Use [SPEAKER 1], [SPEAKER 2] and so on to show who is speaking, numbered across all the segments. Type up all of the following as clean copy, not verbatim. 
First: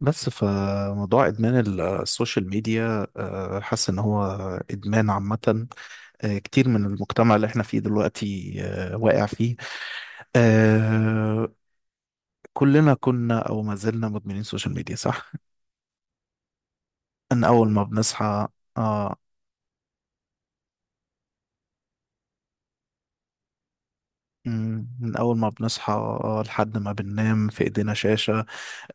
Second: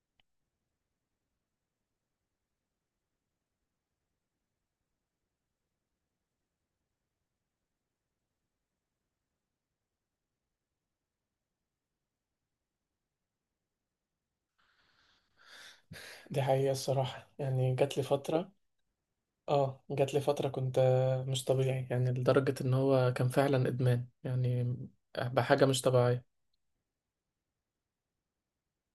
[SPEAKER 1] بس فموضوع ادمان السوشيال ميديا، حاسس ان هو ادمان عامة. كتير من المجتمع اللي احنا فيه دلوقتي، واقع فيه. آه، كلنا كنا او ما زلنا مدمنين سوشيال ميديا، صح؟
[SPEAKER 2] دي حقيقة الصراحة،
[SPEAKER 1] من اول
[SPEAKER 2] يعني
[SPEAKER 1] ما
[SPEAKER 2] جات لي
[SPEAKER 1] بنصحى
[SPEAKER 2] فترة
[SPEAKER 1] اه
[SPEAKER 2] كنت مش طبيعي، يعني لدرجة ان هو كان فعلا ادمان، يعني
[SPEAKER 1] مم، من اول ما
[SPEAKER 2] بحاجة مش
[SPEAKER 1] بنصحى،
[SPEAKER 2] طبيعية.
[SPEAKER 1] لحد ما بننام في ايدينا شاشة.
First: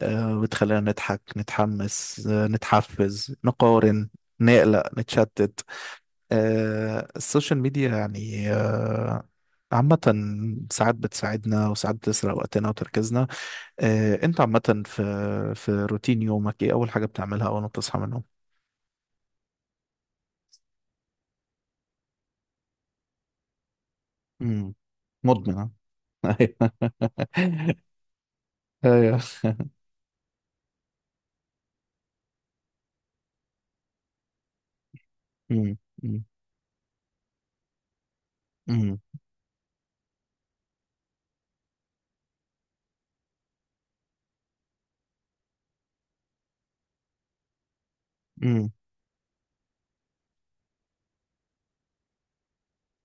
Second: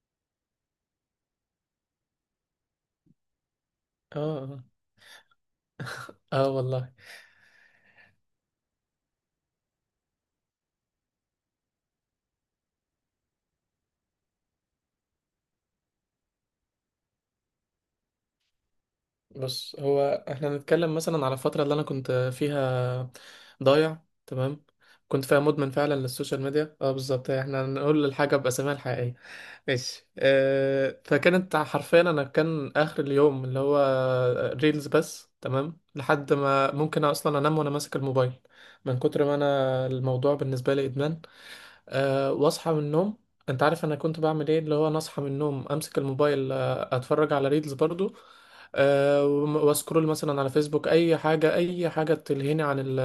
[SPEAKER 1] بتخلينا نضحك نتحمس، نتحفز نقارن
[SPEAKER 2] اه، اه،
[SPEAKER 1] نقلق نتشتت.
[SPEAKER 2] آه والله.
[SPEAKER 1] السوشيال ميديا يعني، عامة، ساعات بتساعدنا وساعات بتسرق وقتنا وتركيزنا. انت عامة في روتين يومك، ايه أول حاجة بتعملها أول ما بتصحى من النوم؟
[SPEAKER 2] بص، هو احنا نتكلم مثلا على الفترة اللي انا كنت فيها ضايع تمام،
[SPEAKER 1] امم،
[SPEAKER 2] كنت فيها
[SPEAKER 1] مدمن،
[SPEAKER 2] مدمن فعلا
[SPEAKER 1] آه.
[SPEAKER 2] للسوشيال ميديا. اه بالظبط، احنا نقول الحاجة بأساميها الحقيقية،
[SPEAKER 1] ايوه.
[SPEAKER 2] ماشي، فكانت حرفيا انا كان اخر اليوم اللي هو ريلز بس،
[SPEAKER 1] أمم،
[SPEAKER 2] تمام،
[SPEAKER 1] أمم،
[SPEAKER 2] لحد ما ممكن اصلا انام وانا ماسك الموبايل،
[SPEAKER 1] أمم،
[SPEAKER 2] من كتر ما انا الموضوع بالنسبه لي ادمان. واصحى من النوم، انت عارف انا كنت بعمل ايه؟ اللي هو انا اصحى من النوم، امسك الموبايل، اتفرج على ريلز برضو،
[SPEAKER 1] أمم،
[SPEAKER 2] واسكرول مثلا على فيسبوك، اي حاجه اي حاجه تلهيني عن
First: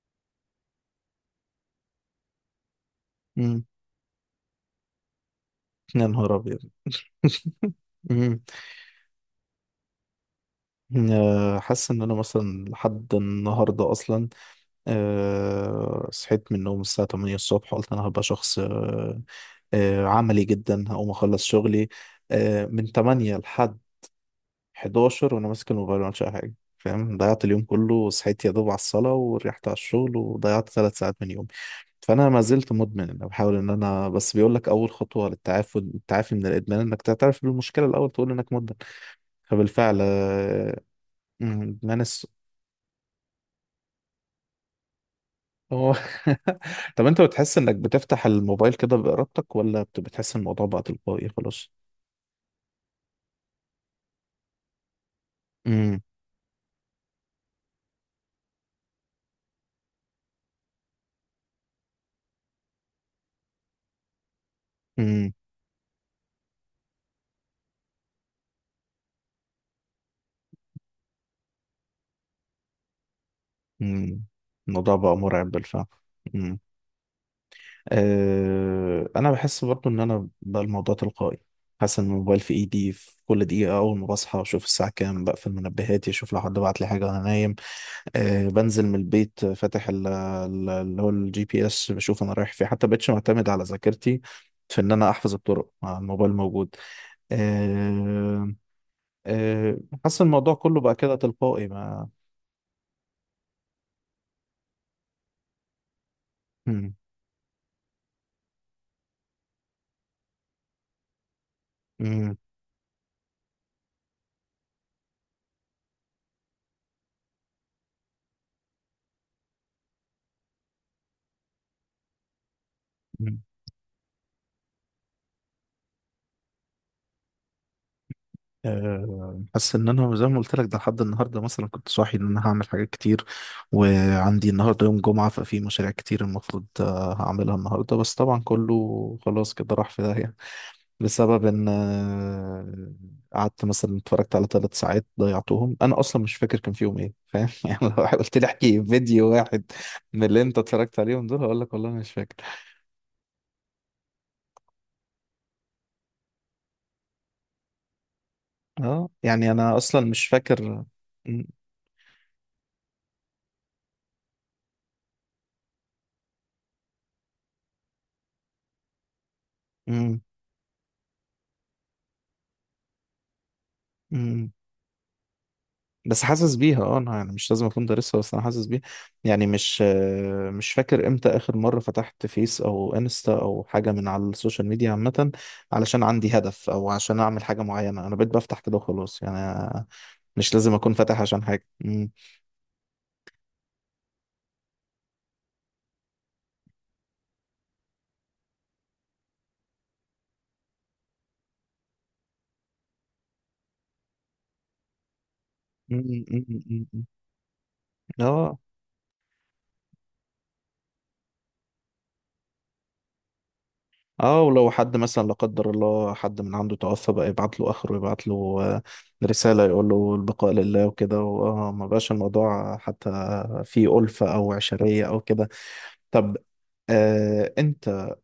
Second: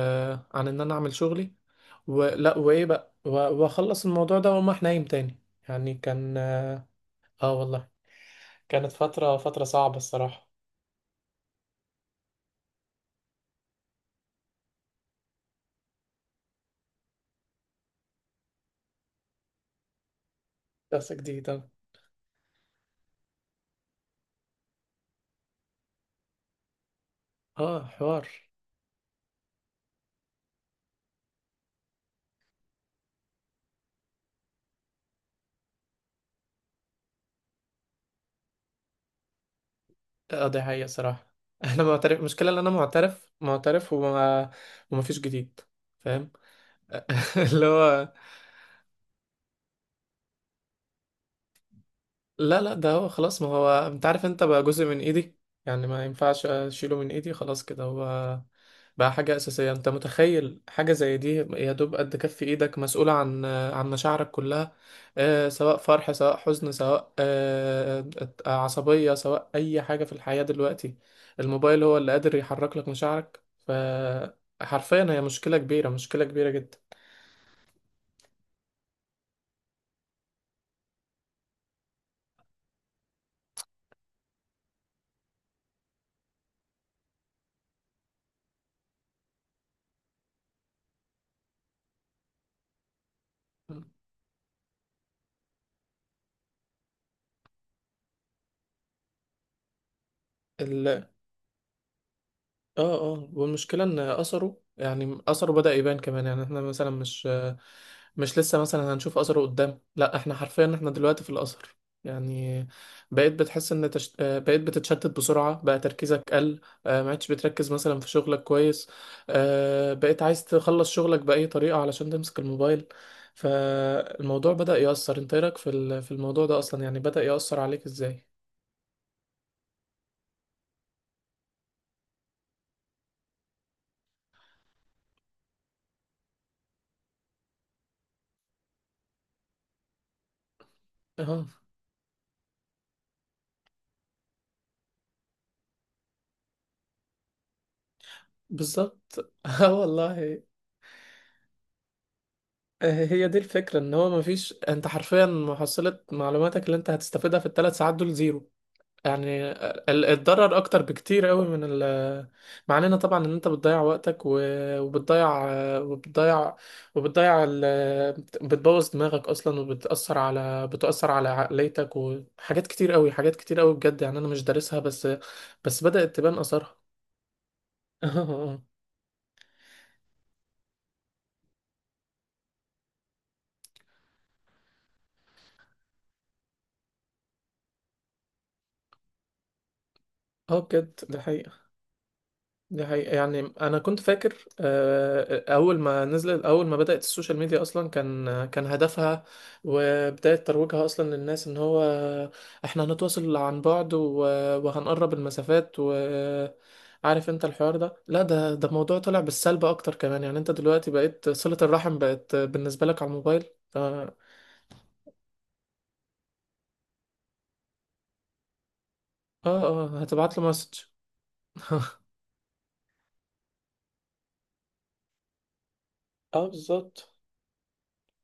[SPEAKER 2] عن ان انا اعمل شغلي، ولا وايه بقى
[SPEAKER 1] أمم.
[SPEAKER 2] واخلص الموضوع ده واقوم رايح نايم تاني، يعني
[SPEAKER 1] يا نهار
[SPEAKER 2] كان.
[SPEAKER 1] أبيض.
[SPEAKER 2] اه والله،
[SPEAKER 1] أمم.
[SPEAKER 2] كانت فترة صعبة الصراحة.
[SPEAKER 1] حاسس إن أنا مثلا لحد النهاردة أصلا صحيت من النوم الساعة 8 الصبح، قلت أنا هبقى شخص أه أه عملي جدا، هقوم
[SPEAKER 2] دراسة
[SPEAKER 1] أخلص
[SPEAKER 2] جديدة.
[SPEAKER 1] شغلي من 8 لحد 11 وأنا ماسك الموبايل، ما عملتش أي حاجة، فاهم؟ ضيعت اليوم
[SPEAKER 2] اه،
[SPEAKER 1] كله،
[SPEAKER 2] حوار.
[SPEAKER 1] وصحيت يا دوب على الصلاة وريحت على الشغل، وضيعت 3 ساعات من يومي. فأنا ما زلت مدمن. أنا بحاول إن أنا، بس بيقول لك، أول خطوة للتعافي من الإدمان إنك تعترف بالمشكلة الأول، تقول إنك مدمن. فبالفعل،
[SPEAKER 2] اه دي حقيقة صراحة. انا
[SPEAKER 1] ادمان.
[SPEAKER 2] معترف المشكلة ان انا معترف وما فيش جديد،
[SPEAKER 1] هو.
[SPEAKER 2] فاهم؟
[SPEAKER 1] طب انت بتحس
[SPEAKER 2] اللي
[SPEAKER 1] انك
[SPEAKER 2] هو.
[SPEAKER 1] بتفتح الموبايل كده بإرادتك، ولا بتحس إن الموضوع بقى تلقائي خلاص؟
[SPEAKER 2] لا لا، ده هو خلاص، ما هو انت عارف، انت بقى جزء من ايدي، يعني
[SPEAKER 1] امم،
[SPEAKER 2] ما ينفعش اشيله من ايدي، خلاص كده هو بقى حاجة أساسية. انت متخيل حاجة زي دي؟ يا دوب قد كف ايدك مسؤولة عن مشاعرك كلها،
[SPEAKER 1] امم،
[SPEAKER 2] آه سواء فرح، سواء حزن، سواء عصبية، سواء اي حاجة في الحياة دلوقتي، الموبايل هو اللي قادر يحرك لك مشاعرك،
[SPEAKER 1] امم. الموضوع
[SPEAKER 2] فحرفيا
[SPEAKER 1] بقى
[SPEAKER 2] هي
[SPEAKER 1] مرعب
[SPEAKER 2] مشكلة
[SPEAKER 1] بالفعل.
[SPEAKER 2] كبيرة، مشكلة كبيرة
[SPEAKER 1] امم.
[SPEAKER 2] جدا.
[SPEAKER 1] انا بحس برضو ان انا بقى الموضوع تلقائي. حاسس ان الموبايل في ايدي في كل دقيقة، اول ما بصحى اشوف الساعة كام، بقفل منبهاتي، اشوف لو حد بعت لي حاجة وانا نايم. بنزل من البيت فاتح اللي هو الجي بي اس، بشوف انا رايح فين، حتى بقتش معتمد على ذاكرتي في ان انا احفظ الطرق مع الموبايل موجود. آه، آه، حاسس الموضوع كله بقى كده تلقائي، ما
[SPEAKER 2] اه، اه، والمشكلة ان اثره، يعني اثره بدأ يبان كمان، يعني احنا مثلا
[SPEAKER 1] مم،
[SPEAKER 2] مش لسه مثلا هنشوف اثره قدام، لا احنا حرفيا احنا دلوقتي في الاثر،
[SPEAKER 1] مم،
[SPEAKER 2] يعني بقيت بتحس ان تش... آه، بقيت بتتشتت بسرعة، بقى تركيزك قل، ما عادش بتركز مثلا في شغلك كويس، بقيت عايز تخلص شغلك بأي طريقة علشان تمسك الموبايل،
[SPEAKER 1] مم.
[SPEAKER 2] فالموضوع بدأ يأثر. انت إيه رأيك في الموضوع ده اصلا؟ يعني بدأ يأثر عليك ازاي؟
[SPEAKER 1] حاسس ان انا زي ما قلت لك، ده لحد النهارده مثلا كنت صاحي ان انا هعمل حاجات كتير، وعندي النهارده يوم جمعه، ففي مشاريع كتير المفروض هعملها النهارده، بس طبعا كله خلاص كده راح في داهيه، بسبب
[SPEAKER 2] اه
[SPEAKER 1] ان قعدت مثلا اتفرجت على 3 ساعات ضيعتهم، انا اصلا مش فاكر كان فيهم ايه، فاهم؟ يعني لو قلت لي احكي فيديو
[SPEAKER 2] بالظبط،
[SPEAKER 1] واحد
[SPEAKER 2] اه
[SPEAKER 1] من اللي
[SPEAKER 2] والله،
[SPEAKER 1] انت اتفرجت عليهم دول، هقول لك والله مش فاكر.
[SPEAKER 2] هي دي الفكرة، ان هو مفيش، انت حرفيا محصلة معلوماتك اللي انت هتستفيدها في الثلاث ساعات دول زيرو،
[SPEAKER 1] اه يعني
[SPEAKER 2] يعني
[SPEAKER 1] انا اصلا مش
[SPEAKER 2] الضرر
[SPEAKER 1] فاكر.
[SPEAKER 2] اكتر بكتير
[SPEAKER 1] م-
[SPEAKER 2] قوي من ال. مع اننا طبعا، ان انت بتضيع وقتك وبتضيع وبتضيع بتبوظ دماغك اصلا، وبتأثر
[SPEAKER 1] م-
[SPEAKER 2] على بتأثر على عقليتك وحاجات كتير قوي، حاجات كتير قوي، بجد، يعني انا مش
[SPEAKER 1] م.
[SPEAKER 2] دارسها، بس بس بدأت
[SPEAKER 1] بس
[SPEAKER 2] تبان
[SPEAKER 1] حاسس
[SPEAKER 2] اثارها.
[SPEAKER 1] بيها. اه انا يعني مش لازم اكون دارسها،
[SPEAKER 2] اه،
[SPEAKER 1] بس انا حاسس بيها. يعني مش فاكر امتى اخر مره فتحت فيس او انستا او حاجه من على السوشيال ميديا عامه، علشان عندي هدف او عشان اعمل حاجه معينه. انا بقيت بفتح كده وخلاص يعني، مش لازم اكون
[SPEAKER 2] بجد
[SPEAKER 1] فاتح
[SPEAKER 2] ده
[SPEAKER 1] عشان
[SPEAKER 2] حقيقي،
[SPEAKER 1] حاجه. م-
[SPEAKER 2] دي حقيقة، يعني أنا كنت فاكر، أول ما بدأت السوشيال ميديا أصلا، كان هدفها وبداية ترويجها أصلا للناس إن هو إحنا هنتواصل عن بعد، وهنقرب المسافات،
[SPEAKER 1] م- م- م- م.
[SPEAKER 2] وعارف أنت الحوار ده، لا ده
[SPEAKER 1] اه
[SPEAKER 2] ده موضوع طلع بالسلب أكتر كمان، يعني أنت دلوقتي بقيت، صلة الرحم بقت بالنسبة لك على الموبايل، ف- آه
[SPEAKER 1] اه ولو حد مثلا، لا قدر الله، حد من عنده توفى بقى، يبعت له اخره يبعت له آه، رسالة، يقول له
[SPEAKER 2] هتبعت له
[SPEAKER 1] البقاء
[SPEAKER 2] مسج.
[SPEAKER 1] لله وكده، واه ما بقاش الموضوع حتى في ألفة او عشرية او كده. طب
[SPEAKER 2] اه بالظبط،
[SPEAKER 1] انت،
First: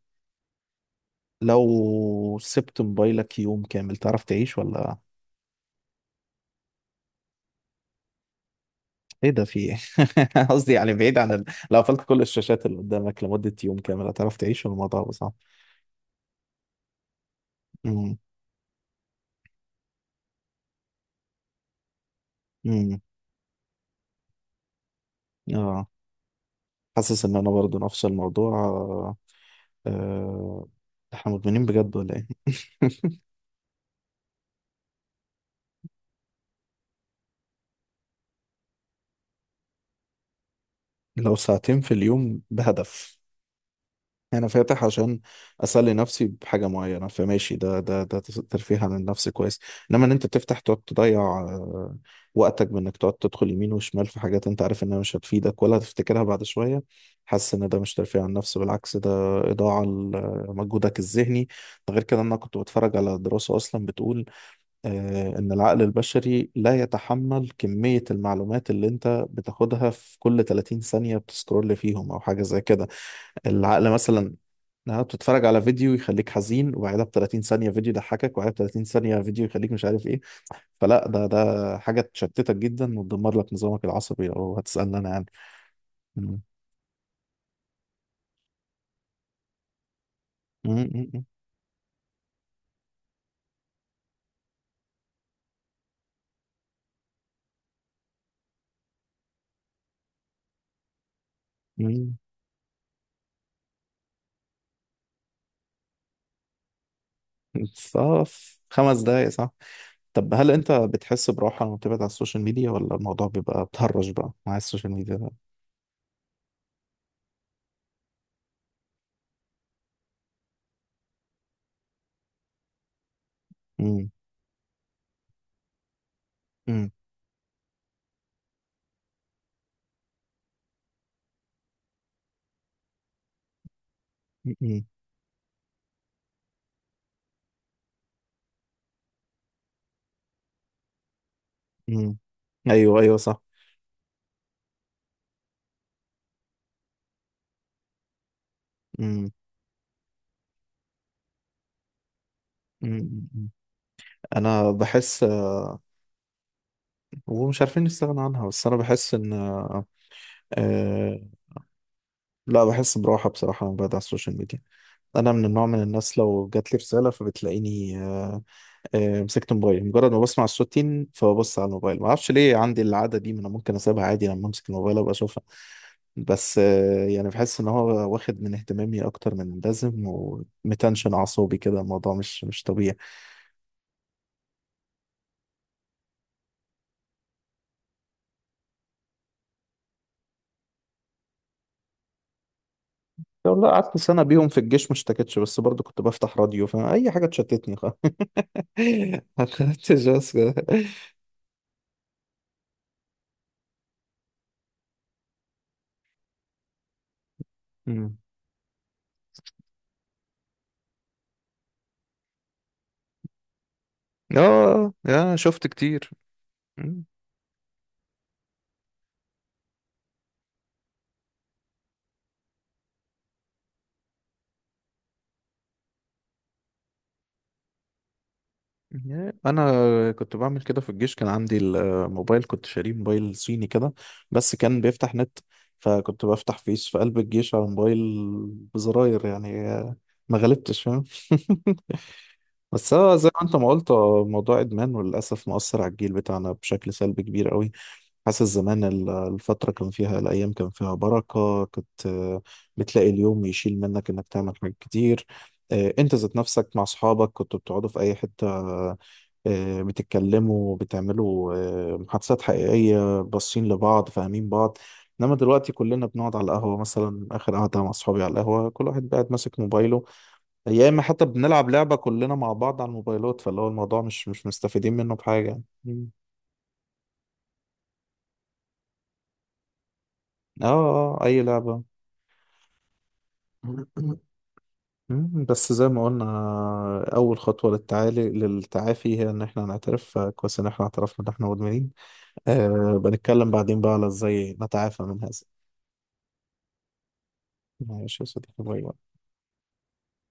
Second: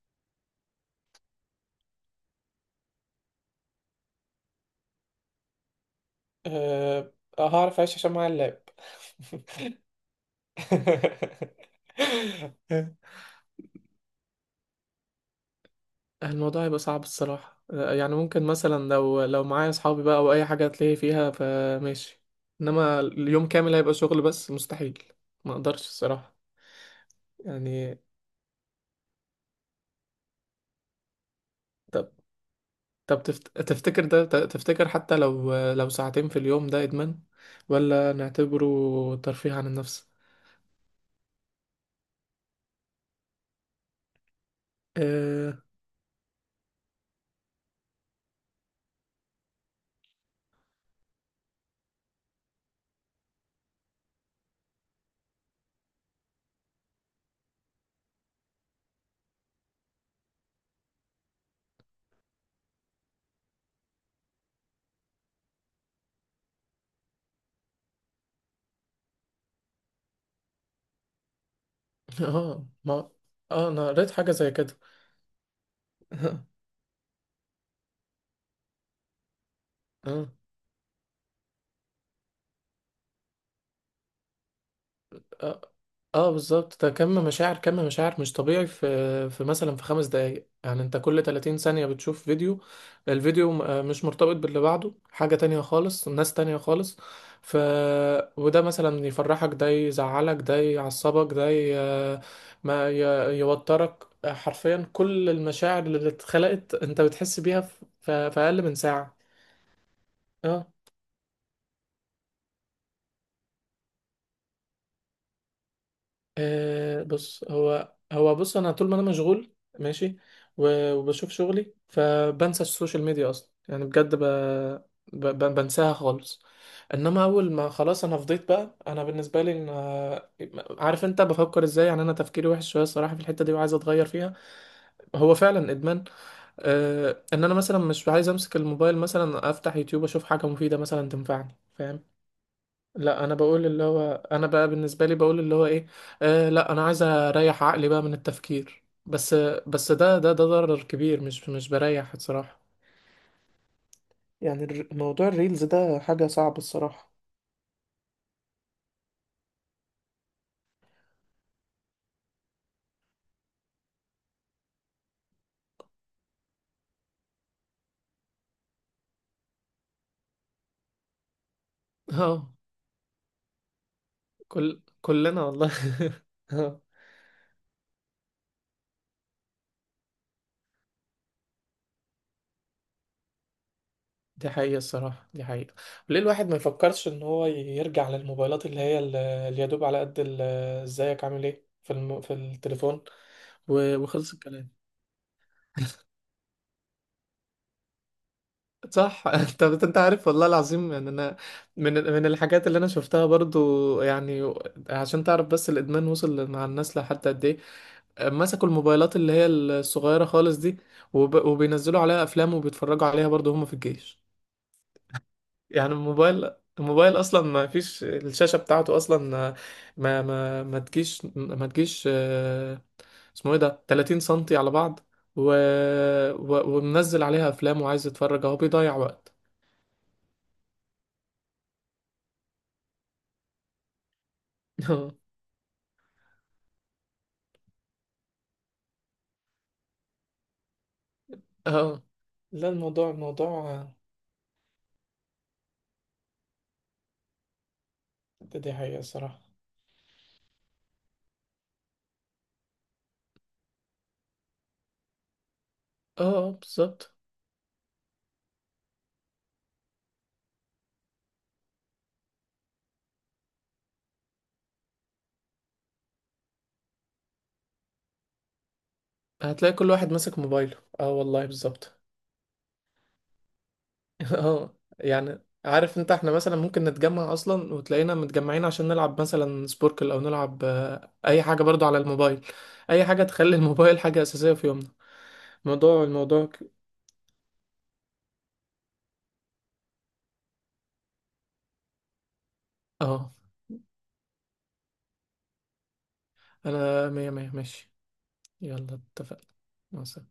[SPEAKER 1] لو سبت موبايلك يوم كامل، تعرف تعيش ولا؟
[SPEAKER 2] أه هعرف أعيش عشان معايا اللاب.
[SPEAKER 1] ايه ده؟ في ايه؟ قصدي يعني بعيد عن لو قفلت كل الشاشات اللي قدامك لمدة يوم كامل، هتعرف تعيش ولا الموضوع هيبقى صعب؟
[SPEAKER 2] الموضوع هيبقى صعب الصراحة، يعني
[SPEAKER 1] امم،
[SPEAKER 2] ممكن مثلا لو معايا أصحابي بقى أو أي حاجة، هتلاقي فيها فماشي،
[SPEAKER 1] امم.
[SPEAKER 2] إنما اليوم كامل هيبقى شغل بس مستحيل، ما أقدرش
[SPEAKER 1] اه
[SPEAKER 2] الصراحة،
[SPEAKER 1] حاسس ان انا برضو
[SPEAKER 2] يعني.
[SPEAKER 1] نفس الموضوع. آه، احنا مدمنين بجد
[SPEAKER 2] طب
[SPEAKER 1] ولا ايه؟
[SPEAKER 2] طب تفتكر ده، تفتكر حتى لو ساعتين في اليوم ده إدمان؟ ولا نعتبره ترفيه عن النفس؟
[SPEAKER 1] لو ساعتين في اليوم بهدف، انا فاتح عشان
[SPEAKER 2] آه،
[SPEAKER 1] اسلي نفسي بحاجه معينه، فماشي، ده ترفيه عن النفس كويس. انما ان انت تفتح تقعد تضيع وقتك، بانك تقعد تدخل يمين وشمال في حاجات انت عارف انها مش هتفيدك ولا هتفتكرها بعد شويه، حاسس ان ده مش ترفيه عن النفس، بالعكس ده اضاعه لمجهودك الذهني. ده غير كده إن انا كنت بتفرج على دراسه اصلا بتقول، آه، إن العقل البشري لا يتحمل كمية المعلومات اللي أنت بتاخدها في كل 30 ثانية بتسكرول فيهم أو حاجة زي كده.
[SPEAKER 2] ما أنا
[SPEAKER 1] العقل
[SPEAKER 2] قريت حاجة
[SPEAKER 1] مثلا،
[SPEAKER 2] زي كده.
[SPEAKER 1] إنها بتتفرج على فيديو يخليك حزين، وبعدها ب 30 ثانية فيديو يضحكك، وبعدها ب 30 ثانية فيديو يخليك مش عارف إيه.
[SPEAKER 2] آه،
[SPEAKER 1] فلا، ده حاجة تشتتك جدا وتدمر لك نظامك العصبي لو هتسألني، أنا يعني.
[SPEAKER 2] اه، آه،
[SPEAKER 1] مم.
[SPEAKER 2] بالظبط. ده كم مشاعر كم مشاعر مش طبيعي، في مثلا في 5 دقايق،
[SPEAKER 1] مم،
[SPEAKER 2] يعني انت كل
[SPEAKER 1] مم،
[SPEAKER 2] 30 ثانية بتشوف فيديو، الفيديو مش مرتبط باللي بعده، حاجة تانية خالص، ناس تانية خالص، ف وده مثلا يفرحك، ده يزعلك، ده يعصبك، ده ي...
[SPEAKER 1] مم.
[SPEAKER 2] ما ي... يوترك، حرفيا كل المشاعر اللي اتخلقت انت بتحس بيها في
[SPEAKER 1] صف
[SPEAKER 2] أقل من
[SPEAKER 1] خمس
[SPEAKER 2] ساعة.
[SPEAKER 1] دقايق صح. طب هل
[SPEAKER 2] آه.
[SPEAKER 1] انت بتحس براحة لما بتبعد عن السوشيال ميديا، ولا الموضوع بيبقى بتهرج بقى مع السوشيال ميديا؟
[SPEAKER 2] بص هو هو بص، انا طول ما انا مشغول، ماشي، وبشوف شغلي، فبنسى السوشيال ميديا اصلا، يعني
[SPEAKER 1] مم.
[SPEAKER 2] بجد بنساها خالص.
[SPEAKER 1] مم.
[SPEAKER 2] انما اول ما خلاص انا فضيت بقى، انا بالنسبه لي ان، عارف انت بفكر ازاي؟ يعني انا تفكيري وحش شويه الصراحه في الحته دي، وعايز اتغير فيها،
[SPEAKER 1] مم.
[SPEAKER 2] هو فعلا ادمان، ان انا مثلا مش عايز امسك الموبايل مثلا افتح يوتيوب اشوف حاجه مفيده مثلا تنفعني، فاهم؟
[SPEAKER 1] مم. ايوه، ايوه،
[SPEAKER 2] لا، انا
[SPEAKER 1] صح.
[SPEAKER 2] بقول اللي هو انا بقى بالنسبه لي بقول اللي هو ايه، لا انا عايز اريح عقلي بقى من التفكير
[SPEAKER 1] مم.
[SPEAKER 2] بس، بس ده ده ضرر كبير، مش بريح الصراحه،
[SPEAKER 1] مم. مم.
[SPEAKER 2] يعني
[SPEAKER 1] انا بحس،
[SPEAKER 2] موضوع الريلز ده حاجه صعبه الصراحه.
[SPEAKER 1] ومش عارفين نستغنى عنها، بس انا بحس ان آه، لا، بحس براحه بصراحه لما بقعد على السوشيال ميديا. انا من النوع من الناس، لو جات لي رساله فبتلاقيني مسكت موبايل، مجرد ما بسمع الصوت تين فببص على الموبايل، ما اعرفش
[SPEAKER 2] اه
[SPEAKER 1] ليه عندي العاده دي، ما انا ممكن اسيبها عادي، لما امسك
[SPEAKER 2] كل
[SPEAKER 1] الموبايل ابقى اشوفها.
[SPEAKER 2] كلنا والله.
[SPEAKER 1] بس
[SPEAKER 2] اه
[SPEAKER 1] يعني بحس ان هو واخد من اهتمامي اكتر من اللازم، ومتنشن اعصابي كده. الموضوع مش طبيعي.
[SPEAKER 2] دي حقيقه الصراحه، دي حقيقه. ليه الواحد ما يفكرش ان هو يرجع للموبايلات اللي هي اللي يدوب على قد ازيك عامل ايه في التليفون
[SPEAKER 1] لو لا قعدت سنه
[SPEAKER 2] وخلص
[SPEAKER 1] بيهم في
[SPEAKER 2] الكلام؟
[SPEAKER 1] الجيش ما اشتكتش، بس برضو كنت بفتح راديو فاي حاجه تشتتني
[SPEAKER 2] صح،
[SPEAKER 1] ما
[SPEAKER 2] انت
[SPEAKER 1] خدتش
[SPEAKER 2] انت عارف
[SPEAKER 1] بس
[SPEAKER 2] والله
[SPEAKER 1] كده.
[SPEAKER 2] العظيم، يعني انا من الحاجات اللي انا شفتها برضو، يعني عشان تعرف بس الادمان وصل مع الناس لحد قد ايه،
[SPEAKER 1] مم.
[SPEAKER 2] مسكوا الموبايلات اللي هي الصغيره خالص دي، وبينزلوا عليها افلام وبيتفرجوا عليها برضو هم في الجيش،
[SPEAKER 1] يا، شفت
[SPEAKER 2] يعني
[SPEAKER 1] كتير.
[SPEAKER 2] الموبايل اصلا، ما فيش الشاشه بتاعته اصلا، ما تجيش اسمه ايه ده، 30 سنتي على بعض، و... ومنزل عليها افلام وعايز يتفرج، اهو بيضيع وقت.
[SPEAKER 1] انا كنت بعمل كده في الجيش، كان عندي الموبايل، كنت شاريه موبايل صيني كده بس كان بيفتح نت، فكنت بفتح فيس في قلب الجيش على موبايل بزراير، يعني ما غلبتش، فاهم؟
[SPEAKER 2] اه، لا
[SPEAKER 1] بس
[SPEAKER 2] الموضوع
[SPEAKER 1] هو زي ما انت ما
[SPEAKER 2] الموضوع
[SPEAKER 1] قلت، موضوع ادمان، وللاسف مؤثر على الجيل بتاعنا بشكل سلبي كبير قوي. حاسس
[SPEAKER 2] ده دي
[SPEAKER 1] زمان
[SPEAKER 2] حقيقة صراحة.
[SPEAKER 1] الفتره كان فيها، الايام كان فيها بركه، كنت بتلاقي اليوم يشيل منك انك تعمل حاجات كتير. انت
[SPEAKER 2] اه،
[SPEAKER 1] ذات نفسك مع
[SPEAKER 2] بالظبط،
[SPEAKER 1] اصحابك كنتوا بتقعدوا في اي حته، بتتكلموا بتعملوا محادثات حقيقية، باصين لبعض، فاهمين بعض. انما دلوقتي كلنا بنقعد على القهوة، مثلا اخر قعدة مع اصحابي على القهوة كل واحد قاعد ماسك
[SPEAKER 2] هتلاقي كل
[SPEAKER 1] موبايله،
[SPEAKER 2] واحد ماسك موبايله،
[SPEAKER 1] يا اما
[SPEAKER 2] اه
[SPEAKER 1] حتى
[SPEAKER 2] والله
[SPEAKER 1] بنلعب
[SPEAKER 2] بالظبط.
[SPEAKER 1] لعبة كلنا مع بعض على الموبايلات. فاللي هو الموضوع مش مش
[SPEAKER 2] اه
[SPEAKER 1] مستفيدين منه
[SPEAKER 2] يعني،
[SPEAKER 1] بحاجة.
[SPEAKER 2] عارف
[SPEAKER 1] مم.
[SPEAKER 2] انت، احنا مثلا ممكن نتجمع اصلا وتلاقينا متجمعين عشان نلعب مثلا سبوركل او نلعب،
[SPEAKER 1] اه اه اي
[SPEAKER 2] اي حاجة
[SPEAKER 1] لعبة.
[SPEAKER 2] برضو على الموبايل، اي حاجة تخلي الموبايل حاجة اساسية في يومنا.
[SPEAKER 1] مم. بس زي ما
[SPEAKER 2] موضوع
[SPEAKER 1] قلنا
[SPEAKER 2] الموضوع ك-
[SPEAKER 1] أول خطوة للتعافي هي إن إحنا نعترف، فكويس إن إحنا اعترفنا إن إحنا مدمنين.
[SPEAKER 2] اه
[SPEAKER 1] بنتكلم بعدين بقى على إزاي نتعافى من هذا.
[SPEAKER 2] انا مية مية ماشي،
[SPEAKER 1] معلش يا صديقي، باي
[SPEAKER 2] يلا
[SPEAKER 1] باي.
[SPEAKER 2] اتفقنا، مع السلامة.